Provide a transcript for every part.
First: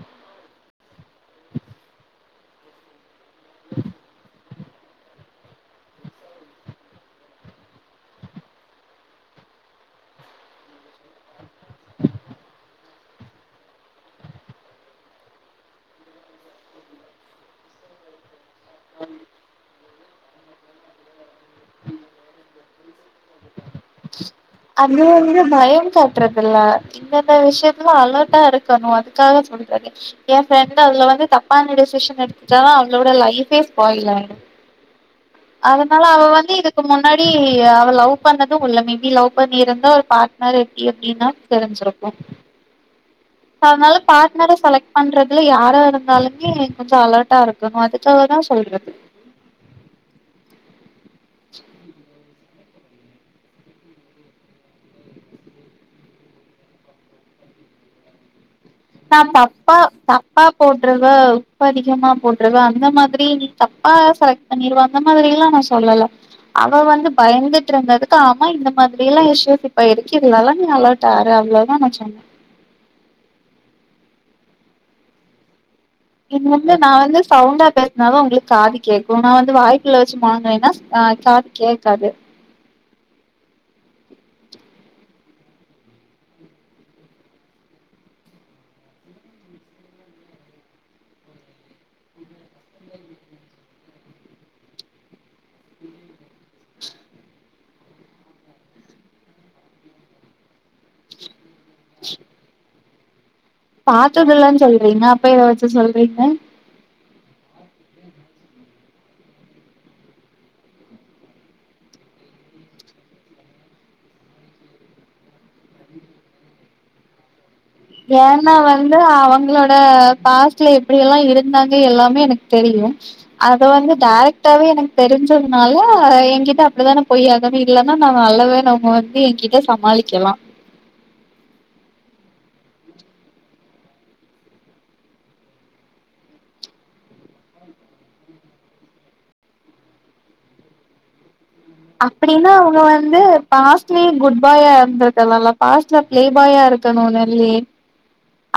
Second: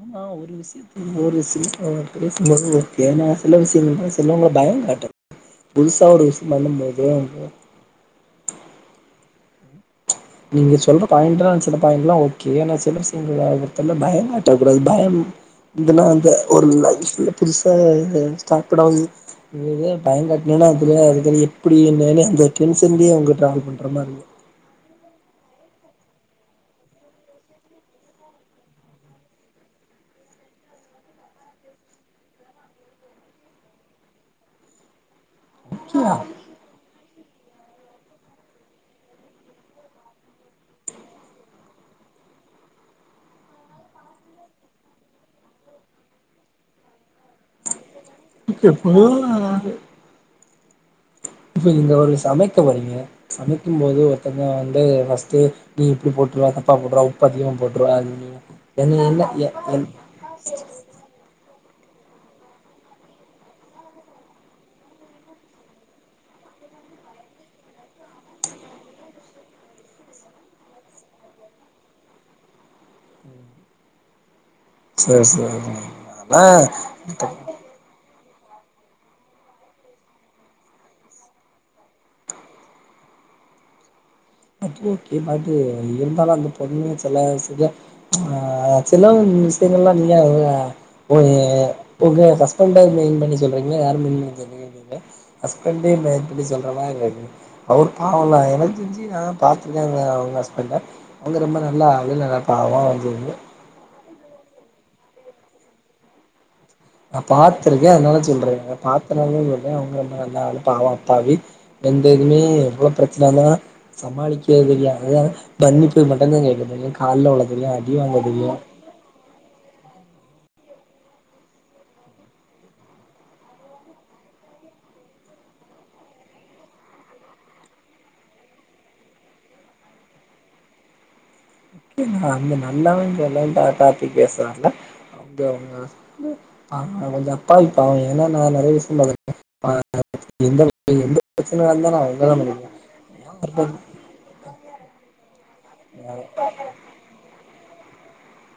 ஆமா ஒரு விஷயத்து ஒரு பேசும்பது ஓகேன்னா சில விஷயங்கள் செல்லவங்க பயம் காட்டுற புதுசா ஒரு விஷயம் பண்ணும்போதே அவங்க நீங்க சொல்ற பாயிண்ட் சில பாயி் எல்லாம் ஓகே ஆனா சில சங்கத்த பயம் காட்டக்க கூடாது பயம் இதுன்னா அ ஒரு லைஃப்ல புதுசா சாப்பிட [unintelligible] பயோங்காட்டினா அது அதுக்க எப்பிடி என்ன அந்தடென்ஸன்லே ட்ராவல் பண்ண பயமா இருக்கு அது வந்து பயங் காட்டறதில்ல இந்தந்த விஷயத்துல அலர்ட்டா இருக்கணு அதுக்காக சொல்றது என் ஃப்ரெண்டு அதுல வந்து தப்பான டெசிஷன் எடுத்துட்டானா அவளோட லைஃபே ஸ்பாயில் ஆய்டு அதனால அவ வந்து இதுக்கு முன்னாடி அவ லவ் பண்ணது உள்ள மேபி லவ் பண்ணிருந்தா ஒரு பார்ட்னர் எப்டி அப்டின்னா தெரிஞ்சிருக்கு அதனால பார்ட்னர செலக்ட் பண்றதுல யாரா இருந்தாலுமே கொஞ்ச அலர்ட்டா இருக்கணு அது இப்போ போனாலாது இப்ப நீங்க ஒரு சமைக் க்க வறீங்க சமைக்கும்போது ஒருத்தங்க வந்து ஃபர்ஸ்ட் நீ இப்டி போட்ருவ, தப்பா போட்ருவ, உப்பு அதிகமா போட்ருவ அது நீ நா தப்பா தப்பா போட்ருவே உப்பு அதிகமா போட்ருவ அந்த மாதிரி நீ தப்பா செலக்ட் பண்ணிருவ அந்த மாதிரி எல்லா நா சொல்லல அவ வந்து பயந்துட்டு இருந்ததுக்கு ஆமா இந்த மாதிரி எல்லா இஷ்யூ இப்ப இருக்கு இதுல எல்லா நீ அலாட்டா இரு அவ்ளோதா நா சொன்னே சேரி சேரி இது வந்து நா வந்து சவுண்டா பேசினாதா உங்களுக் காது கேக்கு நா வந்து வாய்க்குள்ள வச்சு மொனங்குனேன்னா ஆ காது கேக்காது ஓகே ஓகே பட் இருந்தாலு அந்த பொண்ணு சில விஷய ஆ சில விஷயங்கள்ல்லா நீங்க உங்க நீ உங்க ஹஸ்பண்ட மெயின் பண்ணி சொல்றீங்ளா யார மெயின் பண்ணி சொல்றீங்க ஹஸ்பண்டே மெயின் பண்ணி சொல்ற மாரி இருக்கு அவரு பாவோ இல்ல எனர்ஜிடி டினா பாத்துருக்கே உங்க உங்க ஹஸ்பண்ட அவங்க ரொம்ப நல்லா அவரே நல்லா பாவோ ரொம்ப பாத்ததில்லனு சொல்றீங்க அப்ப எத வச்சு சொல்றீங்க நா பாத்திருக்கே அதனால சொல்றே நா பாத்தனாலதா சொல்றே அவங்க அந்த நல்ல ஆளு பாவம் அப்பாவி எந்த எதுமே எவ்ளோ பிரச்சன வந்தாலு சமாளிக்க தெரியாது மன்னிப்பு மட்டும்தா கேக்க தெரியு கால்ல வுழ ஏன்னா வந்து அவங்களோட பாஸ்ட்ல எப்படி எல்லா இருந்தாங்க எல்லாமே எனக்கு தெரியு அத வந்து டேரக்டாவே எனக்கு தெரிஞ்சதுனால என்கிட்ட அப்டித்தான போய்யாகனு இல்லன்னா நா நல்லவனு அவுங்க வந்து என்கிட்ட சமாளிக்கிலா நா அந்த நல்லவனு சொல்ல டா டாப்பிக் பேச வரல அவங்க அவங்க அவங்க கொஞ்சோ அப்பாவி பாவோ ஏன்னா நா நறைய விஷயம் பாத்துருக்கே பா எந்த வந்து எந்த பிரச்சன நடந்தாலு அவங்கதா அப்டின்னா அவங்க வந்து பண்ணிக்குவாங்க பாஸ்ட்லயு குட் பாயா இருந்திருக்கலா இல்ல பாஸ்ட்ல பிளே பாயா இருக்கணுனு இல்லியே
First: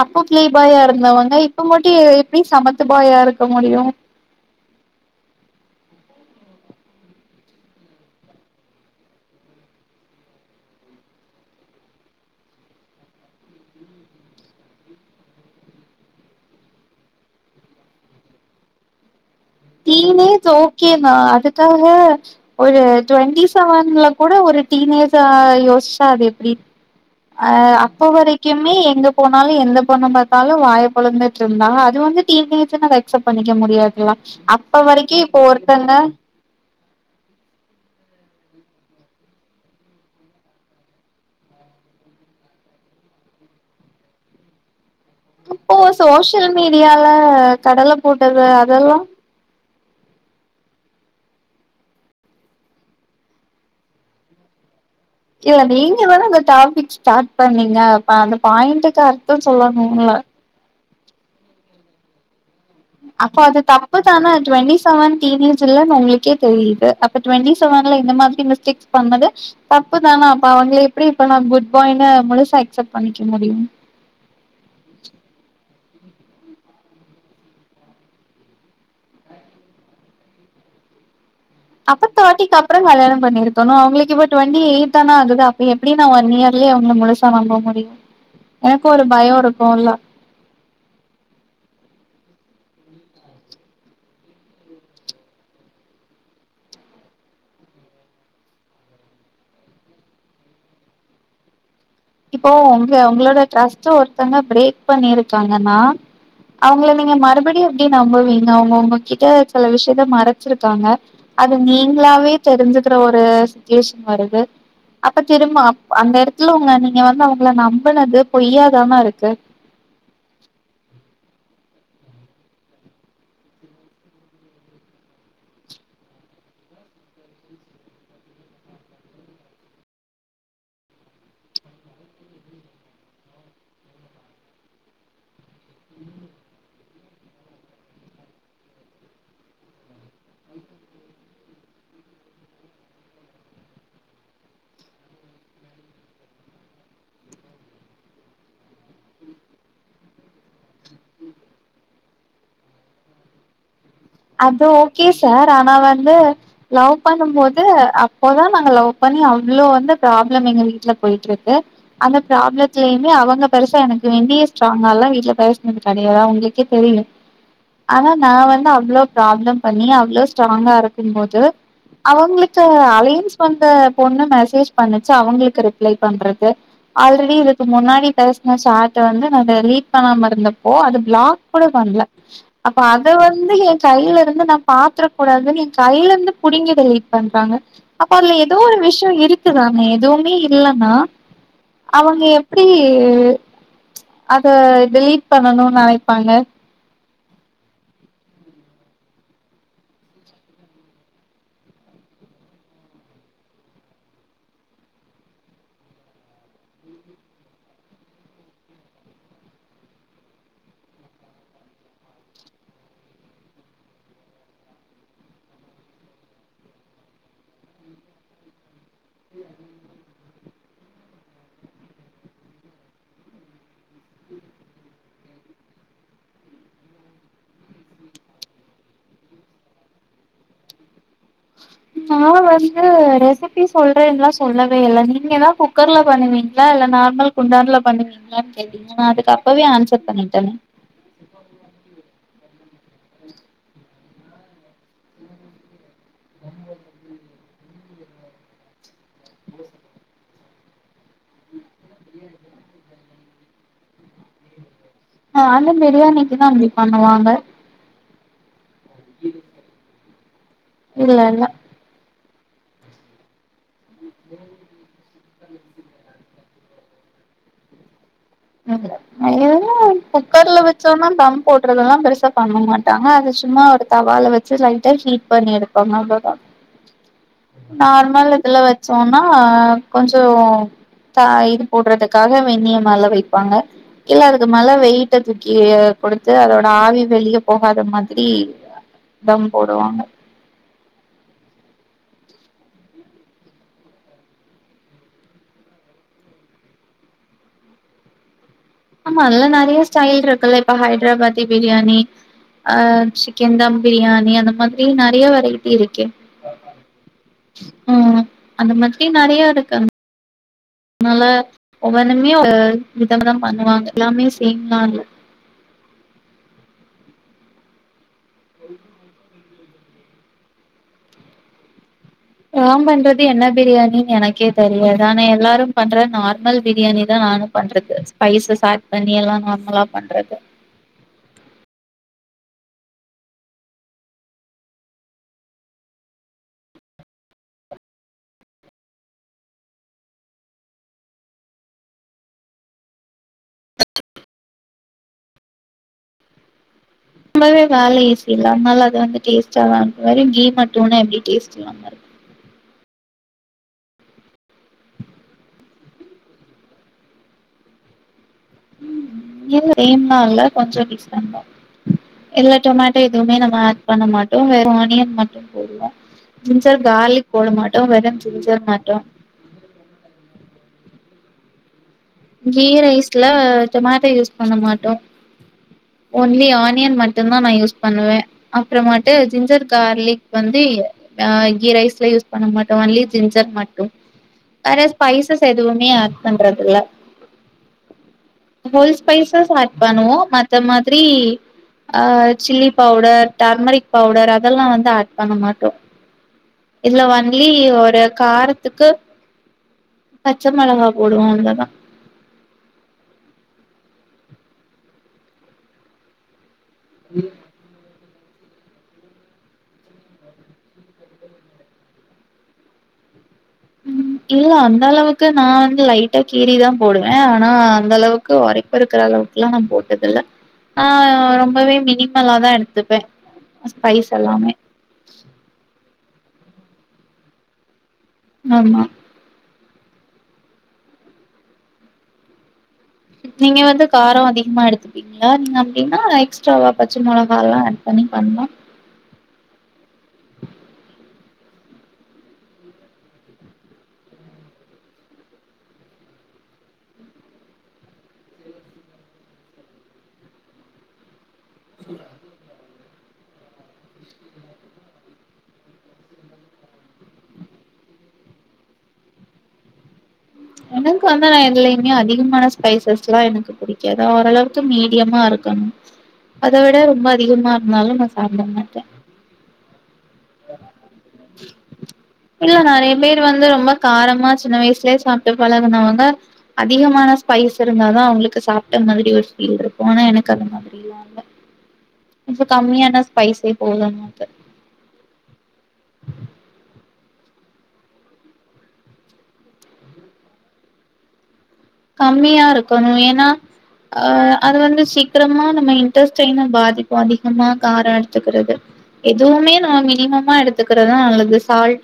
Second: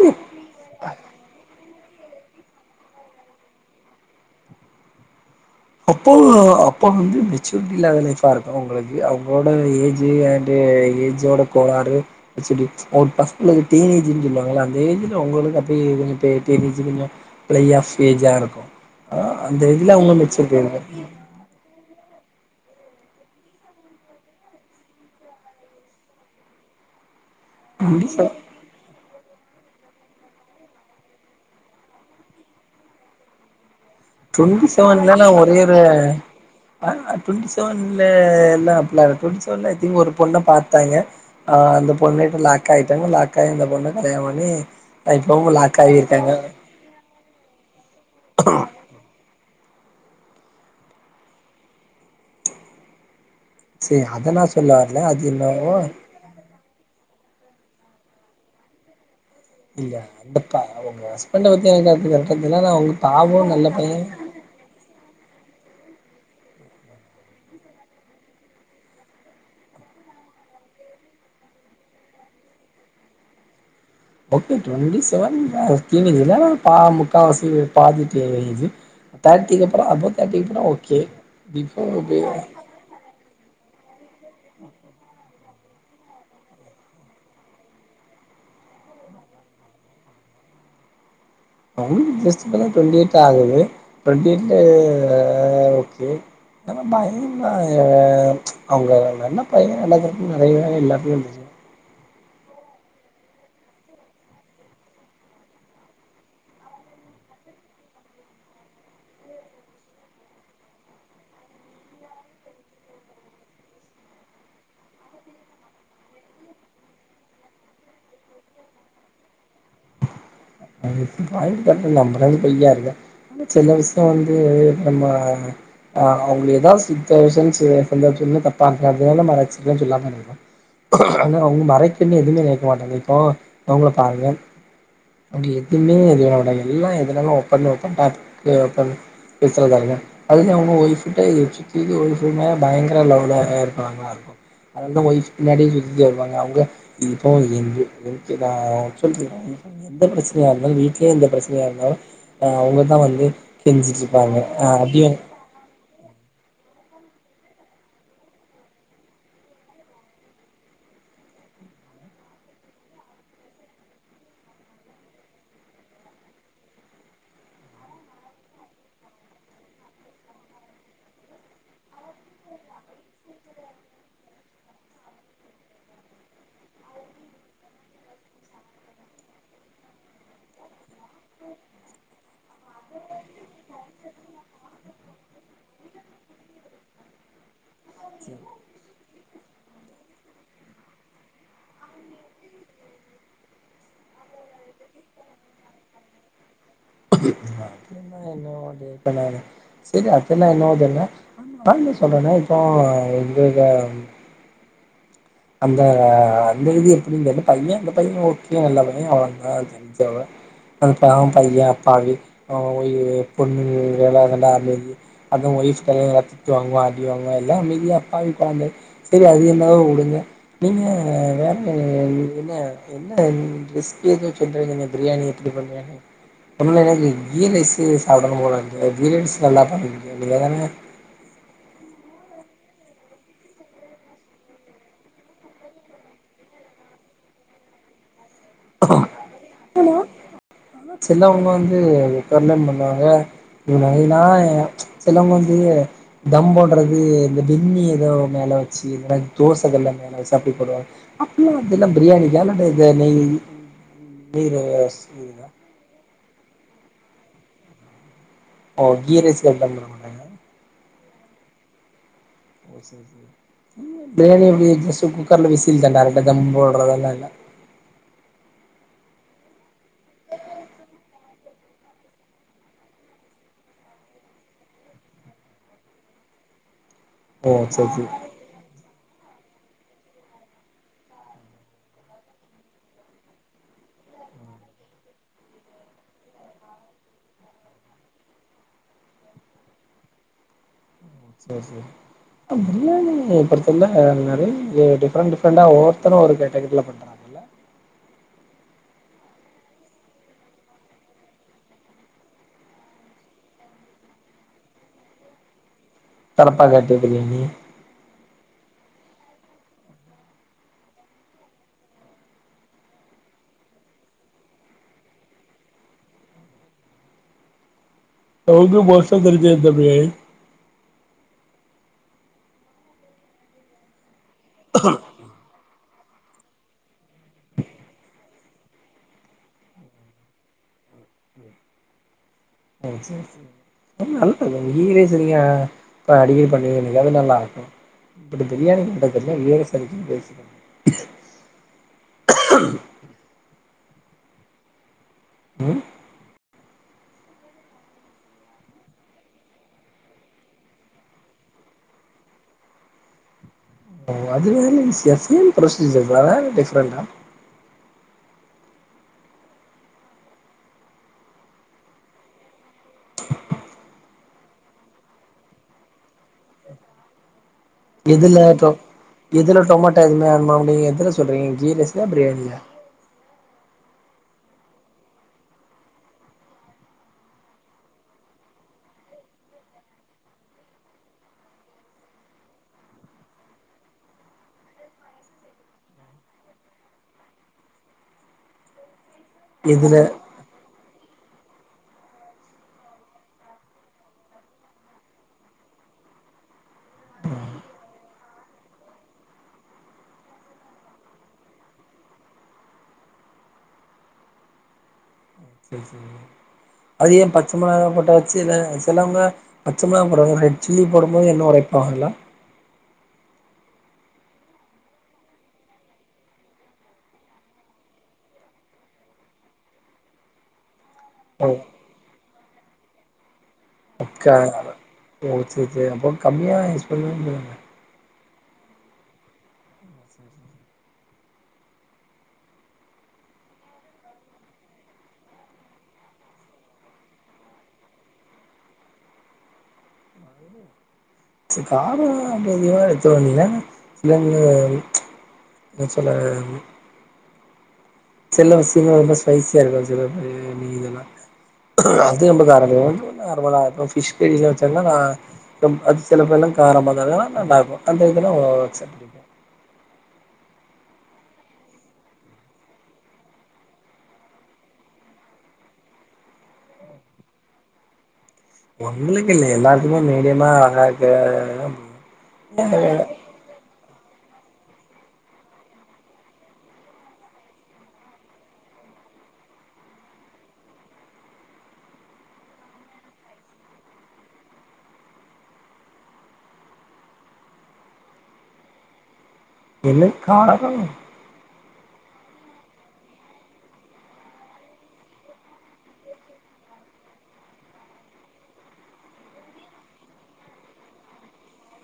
அப்போ க்ளே பாயா இருந்தவ்ங்க இப்ப மட்டி எப்டி சமத்து பாயா இருக்க முடியு அப்போ அப்போ வந்து மெச்சூரிட்டி இல்லாத லைஃபா இருக்கு அவங்களுக்கு அவங்களோட ஏஜ் அண்டு் ஏஜோட கோளாறு மெச்சூரிி பசங்களுக்கு டீன ஏஜன்னு சொல்லுவாங்கள அந்த ஏஜ்ல அவங்களுக்கு அப்பய டீனஜ் கொஞ்ச பிளே ஆஃப் ஏஜா இருக்கும்அ அந்த இதுல உங்கு மிச்ச ஓகேனா அதுக்காக ஒரு டொண்ட்டி செவன்ல கூட ஒரு டீன் ஏஜா யோசிச்சா அது எப்டி அ அப்ப டுவெண்ட்டி செவன் வரைக்குமே எங்க போனாலு எந்த பொண்ண பாத்தாலு வாய பொழுந்துட்டு இருந்தா அது வந்து [unintelligible] அக்சப்ட் பண்ணிக்க முடியாது [unintelligible] டுவெண்ட்டி அப்ப வரைக்கு செவன்லலா இப்ப ஒரே ஒரு ஒருத்தங்க ஆ டுவெண்டி செவன்ல எல்லா அப்டிலா இருக்கு சொன்ன ஐ திங்க் ஒரு பொண்ணை பாத்தங்க அந்த பொண்ணு கிட்ட லாக் ஆயிட்டாங்க லாக் ஆகி அந்த பொண்ண கல்யாணம் பண்ணி இப்பவு இப்போ லாக் ஆகியிருக்காங்க சோசியல் மீடியால கடல போட்டது அதெல்லா சீ அத நா சொல்ல வரல அது இல்ல என்னவோ நீங்க வேணா அந்த டாபிக் ஸ்டார்ட் இப்ப நீங்க அந்த பாயிண்ட்டுக்கு ப்ப சொல்லணுமில்ல அவுங்க ஹஸ்பண்ட பத்தி [unintelligible] பாவோ அப்போ அது நல்ல பைய தப்புதானா டுவெண்ட்டி செவன் டி எல்லாமே உங்களுக்கே தெரியுது அப்ப டுவெண்டி செவன்ல இந்த மாதிரி மிஸ்டேக்ஸ் பண்ணது தப்புதானா அப்ப அவங்கள எப்படி இப்ப நா குட் பாய் முழுசா அக்சப்ட் பண்ணிக்க முடியு ஓகே டுவெண்ட்டி செவன் அ நீங்க எதானா பா முக்கால்வாசி பாத்திட் தேர்டிக்கு தர்ட்டி அபௌ தேர்டிக்கு அப்றோ ஓகே அப்ப பிஃபோர் தேர்ட்டிக்கு அப்பறோ கல்யாணம் பண்ணிருக் அவங்களுக்கு இப்போ டுவெண்ட்டி எய்ட் தானா ஆகுது அப்ப எப்படின்னா ஒன் இயர்லயே அவங்கள முழுசா நம்ப முடியு எனக்கு ஒரு பயோ இருக்கும்ல்ல ஜஸ்ட் ட்வெண்டி எயிட் ஆகுது ட்வெண்டி எயிட்ல ஓகே நல்ல பைய தா அவங்க நல்ல பைய நடக்கறது நிறையவே எல்லாத்தையு இப்போ உங்க அவங்களோட டிரஸ்ட்ட ஒருத்தங்க பிரேக் பண்ணிருக்காங்கன்னா அவங்கள நீங்க மறுபடியு எப்டி நம்புவீங்க அவங்க உங்க கிட்ட சில விஷயத்த மறைச்சிருக்காங்க அது நீங்களாவே தெரிஞ்சுக்கற ஒரு சிச்சுவேஷன் வருது அப்ப திரும்ப அந்த எடத்துலே நீங்க நீங்க வந்து அவங்களளை நம்புனது பொய்யாதானான் இருக்கு இ பாயிண்ட் க நம்மந்து பொய்யா இருக்க ஆனா சில விஷயம் வந்து இப்ப நம்ம ஆஹ் அப்டி ஏதாவது சத்த விஷயம்னுந்த தப்பா இருக்க அதனால மறைச்சிருக்கேன்னு சொல்லாம இருக்கோ ஆனா அவங்க மறைக்கன்னு எதுவுமே நெனைக்க மாட்டேங்கைக்கோ இப்போ அவங்கள பாருங்க அவங்க எதுவுமே ஒளிக்க மாட்டாங்க எல்லா எதுனாலும ஒப்பன் ஒப்பன் வத்துறதாருங்க அது அவங்க ஒய்ஃப்ட்ட இது சுற்றி ஒய்ஃப் மேல பயங்கரமா லவ்ல இருக்கிறவங்களாருக்கு அதாவது அவங்க ஒய்ஃப் பின்னாடியே சுத்திட்டு வருவாங்க அவங்க இப்போ எங்க எ சொல்ல எந்த பிரச்சனையா இருந்தாலு வீட்லேயே எந்த பிரச்சனையா இருந்தாலு அஹ் அவங்க தான வந்து கெஞ்சிட்டு இருக் அது ஓகே சார் ஆனா வந்து லவ் பண்ணும் போது அப்போதா நாங்க லவ் பண்ணி அவ்வளோ வந்து ப்ராப்ளம் எங்க வீட்டுல போயிட்ருக்கு அந்த ப்ராப்ளத்தலயுமே அவங்க பெருசா எனக்கு வேண்டிய ஸ்ட்ராங்கால்லா வீட்டுல பேசுனது கெடையாது உங்களுக்கே தெரியு ஆனா நா வந்து ப்ரோப்லம் பண்ணி அவ்ளோ ஸ்டராங்கா இருக்கும் போது அவங்களுக்கு அலையன்ஸ் வந்த பொண்ணு மெசேஜ் பண்ணச்சு அவங்களுக்கு ரிப்ளை பண்றது ஆல்ரெடி இதுக்கு முன்னாடி பேசுன ஷாட் வந்து ந ரீட் பண்ணாம இருந்தப்போ அதை பிளாக் கூட பண்ணல அப்ப அத வந்து எங் கையில இருந்து நா பாத்திரக் கூடாதுன்னு ஏ கையில இருந்து பிடிங்கி டெலீட் பண்றாங்க அப்போ அதுல ஏதோ ஒரு விஷயம் இருக்குதானே எதுவுமே இல்லைன்னா அவங்க எப்படி அத டெலீட் பண்ணணும்னுன நினைப்பாங்க [unintelligible] சரி அதல்லா என்னாதுனா நாந்தா சொல்றனா இப்போ எங்க அந்த அந்த இதி எப்படினு தெரியல பைய அந்த பையன் ஓகே நல்ல பைய அவள தா தெஞ்சவ அதுப்ப அவன் பையன் அப்பாவி அவ் ஓ பொண்ணு வேலைல அதி அதா ஒய்ஃப்ம் எல்லா திட்டு வாங்குவோ அடிவாங்கு எல்லா அமைதி அப்பாவி கொழந்த சரி அது என்னாவோ வுடுங்க நீங்க வேற என்னா என்னா ரெசிபி ஏதோ சொல்றிங்க பிரியாணி எப்படி பண்ண உல்ல எனக்கு கீரைஸ்சு சாப்படணு போலா இருக்கு கீரைஸ்சு நல்லா பண்ண [unintelligible] நான் வந்து ரெசிபி சொல்றேன்னெல்லா சொல்லவே இல்ல நீங்கதா குக்கர்ல பண்ணுவீங்களா இல்ல நார்மல் குண்டான்ல பண்ணுவீங்களா ஹலோ செல்லவங்க வந்து தெரயலேம்மா சொல்லுவாங்க ஏன்னா செலவங்க வந்து தம் போடுறது இந்த பண்ணி ஏதோ மேலே வச்சு தோசை கல்லெலா மேல வச்சு அப்படி போடுவாங்க அப்பல்லா அதெல்லா பிரியாணிக்கா அல்ல இந்த நெய் நீ ரோஸ் ஆஹ் அந்த பிரியாணி க்குதா அப்டி பண்ணுவாங்க ஓ கீரைஸ்க்கு அப்டி பண்ணமட்டாங்க இல்ல இல்ல [unintelligible] எப்டி ஜஸ் குக்கரல விசில்ண்ட ஜம் பவுடர் அதெல்லா இல்ல [unintelligible] ஏண்ணோ குக்கர்ல வெச்சோம்னா பம் போடுறதெ எல்லா பெருசா பண்ண மாட்டாங்க அது சும்மா ஒரு தவால வச்சு லைட்டா ஹீட் பண்ணி எடுப்பாங்க அவ்வளோதா ஓ சேரி நார்மல் இதுல வச்சோனா ஆ கொஞ்ச த இது போடுறதுக்காக வெண்ணய மேல வை ப்பாங்க இல்ல அதுக்கு மேல வெயிட்ட தூக்கி கொடுத்து அதோட ஆவி வெளியே போகாத மாதிரி தம் போடுவாங்க செரி செரி பிரியாணி பொருத்தல நிரைய டிஃரெண்ட் டிஃப்ரொண்டா ஒவ்வொருத்தரு ஒரு கேட்டகிரில பண்றாங்கல்ல ஆமா அதல்லா நெறைய ஸ்டைல் இருக்குல்ல இப்ப ஹைதராபாதி பிரியாணி ஆஹ் சிக்கன் தாம் பிரியாணி அந்த மாதிரி நெறைய வெரைட்டி இருக் தலப்பா கட்டு பிரியாணி ம் அந்த மாதிரி நெறைய இருக்குங நல்லா ஒவ்வென்னுமே விதம்த பண்ணுவாங்க எல்லாமே சேம்லா இல்ல தொறந்து பாத்த தெரி யும் தம்பி அம் பண்றது என்ன பிரியாணின்னு எனக்கு கே தெரியாது ஆனா எல்லாரும் பண்ற நார்மல் பிரியாணி தா நானும் பண்றது ஸ்பைசஸ் ஆட் பண்ணி எல்லாம் நார்மலா பண்றது செரி செரி லீவ் டேஸ் லா அடிக்கடி பண்ணுவ நீங்க அது நல்லா ஆக்கும் பட் பிரியாணி பண்ண தெரியல [unintelligible] உஹம் ரொம்பவே வேலை ஈசி இல்ல அதனால அது வந்து டேஸ்ட்டான் இரு வேரும் கீ மட்டும்னா எப்படி டேஸ்ட் ஓ அதுமே ஷேம் புரோசிடியர் தானே டிஃபிரென்ட் டா ம் இல்ல சேம்லா இல்ல கொஞ்சம் டிஃபெரெனெட் தா இதுல டொமேட்டோ எதுவுமே நம்ம ஆட் பண்ண மாட்டோம் வேறும் ஆனியன் மட்டும் போடுவன் ஜிஞ்சர் கார்லிக் போட மாட்டோ வெறு எதுல ஜிஞ்சர் டொ மட்டு எதுல டொமேட்டா எதுவுமே ஆட் பன்னமாடிங்க எதுனா சொல்றீங்க கீரைஸ் கீ ரைஸ்ல டொமாட்டா யூஸ் பண்ண மாட்டோம் ஓன்லி ஆனியன் மட்டும் தா நா யூஸ் பண்ணுவேன் அப்புறமேட்டு ஜின்சர் கார்லிக் வந்து ஹா கீ ரைஸ்ல யூஸ் பண்ண மாட்டோம் ஒன்லி ஜின்ஜர் மட்டும் வேற ஸ்பைசஸ் எதுவுமே அட் பண்றது இல்ல ஹோல் ஸ்பைசஸ் ஆட் எதுல பண்ணுவோம் மத்த மாதிரி ஆஹ் சில்லி பவுடர் டர்மரிக் பவுடர் அதெல்லாம் வந்து ஆட் பண்ண மாட்டோம் இதுல ஒன்லி ஒரு காரத்துக்கு பச்ச மிளகா போடுவோம் அவ்ளோதா சரி சரி அது ஏன் பச்ச மோளகா போட்ட சில சிலவங்க பச்ச மிளாகா போடறாங்க ரெட் சில்லி போடும் போது என்ன உழப்பாங்கல்லா உம் இல்ல அந்த அளவுக்கு நா வந்து லைட்டா கீறிதா போடுவேன் ஆனா அந்த அளவுக்கு உரைப்பு இருக்கிற அளவுக்குலாம் நா போட்டதுல்ல ஆஹ் ஓ ரொம்பவே மினி நல்லாதா எடுத்துப்பே ஸ்பைஸ் ஒக்கா எல்லாமே ஒ சேரி சேரி அப்ரம் கம்பியா [inaudible] ஆமா நீங்க வந்து காரம் அதிகமா எடுத்துப்பீங்களா நீங்க அப்படின்னா எக்ஸ்ட்ராவா பச்ச மிளகாய்லாம் ஆட் பண்ணி பண்ணலாம் சேரி காரம் அப்படி அதிகமா எடுத்து வங்கள சிலவங்க என்ன சொல்ல சில சில இது ஸ்பைசியா இருக்கும் சில நீ இதெல்லாம் அது ரொம்பக்காரதாம் நார்மலா பிஷ் கரிலாம் வச்சாங்கன்னா நா அது சில பே எல்லாம் காரமா வந்தா நல்லா இருக்கும் அந்த இல்லாம் எனக்கு வந்து நா எதுலயுமே அதிகமான ஸ்பைசஸ் எல்லாம் எனக்கு பிடிக்காது ஓரளவுக்கு மீடியமா இருக்கணும் அத விட ரொம்ப அதிகமா இருந்தாலும் நான் உங்களுக்கு இல்ல எல்லாருக்குமே மீடியமா அழக்க இல்ல வே நெறைய பேர் வந்து ரொம்ப காரமா சின்ன வயசுலே சாப்பி பழகுனவங்க அதிகமான ஸ்பைஸ் இருந்தாதா அவங்களுக்கு சாப்பிட்ட மாதிரி ஒரு ஃபீல் இருக்கும் ஆனா எனக்கு அந்த மாதிரி எல்லாம் இல்ல இப்ப கம்மியான ஸ்பைஸே போதும் நமக்கு என்ன காரமா கம்மியா இருக்கணும் ஏன்னா அஹ் அது வந்து சீக்கிரமா நம்ம இன்டெஸ்டின் பாதிப்பு அதிகமா காரம் எடுத்துக்கிறது எதுவுமே நம்ம மினிமமா எடுத்துக்கறதா நல்லது சால்ட்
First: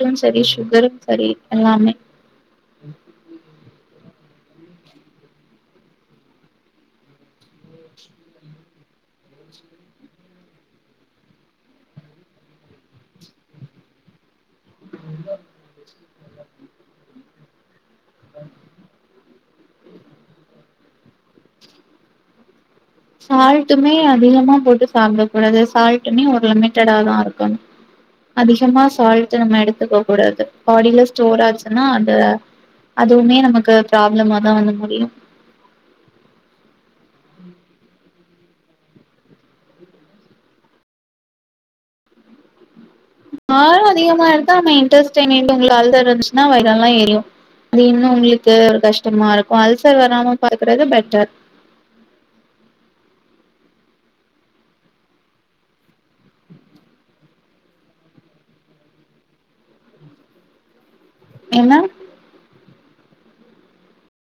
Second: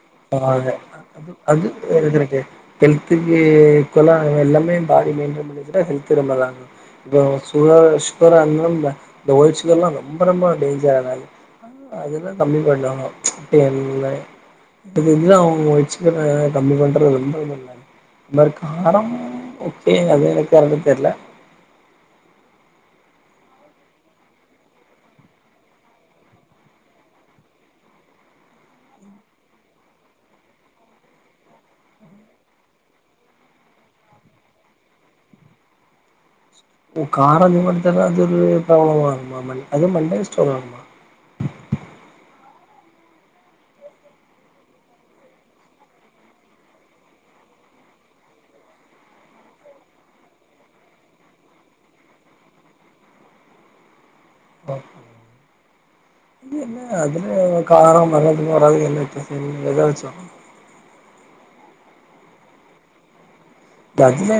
அத அது அது எதுக்கு கெல்த்துக்கு ஈக்குல எல்லாமே பாடி மெய்ன்டன் பண்ணிகிட்டா ஹெல்த் ரொம்ப இருக்கு இப்ப சுகர் சுகர்ந்த ஓய்ட்டு சுகர் எல்லாம் ரொம்ப ரொம்ப டேஞ்சர் அதல்லாம் கம்மி பண்ணப்பா அ இது அவ வச்சுக்க கம்மி பண்றது ரொம்ப இந்த மாதிரி காரம் ஓகே அது எனக்கு தெர்ல சால்ட்டுமே அதிகமா போட்டு சாப்பிட கூடாது சால்ட்டுமே ஒரு லிமிட்டடாதான் இருக்கும் அதிகமா சால்ட் நம்ம எடுத்துக்க கூடாது பாடில ஸ்டோர் ஆச்சுன்னா அந்த அதுவுமே நமக்கு ப்ராப்ளமாதான் வந்து முடியும் ஓ காரம் அது ஒரு ப்ராப்ளம் ஆகுமா மண் அதுவும் மண்டே ஸ்டோர் ஆகுமா காரம் அதிகமா எடுத்தா நம்ம மெயின்டர் ஸ்டைன் உங்க அல்த இருந்துச்சுன்னா வயரல்லாம் ஏரியும் அது இன்னும் உங்களுக்கு ஒரு கஷ்டமா இருக்கும் அல்சர் வராம பாக்குறது பெட்டர் இ அதுல காரம் நல்லது வராது என்ன வித்தியாசம் எத வச்சு என்ன ததுல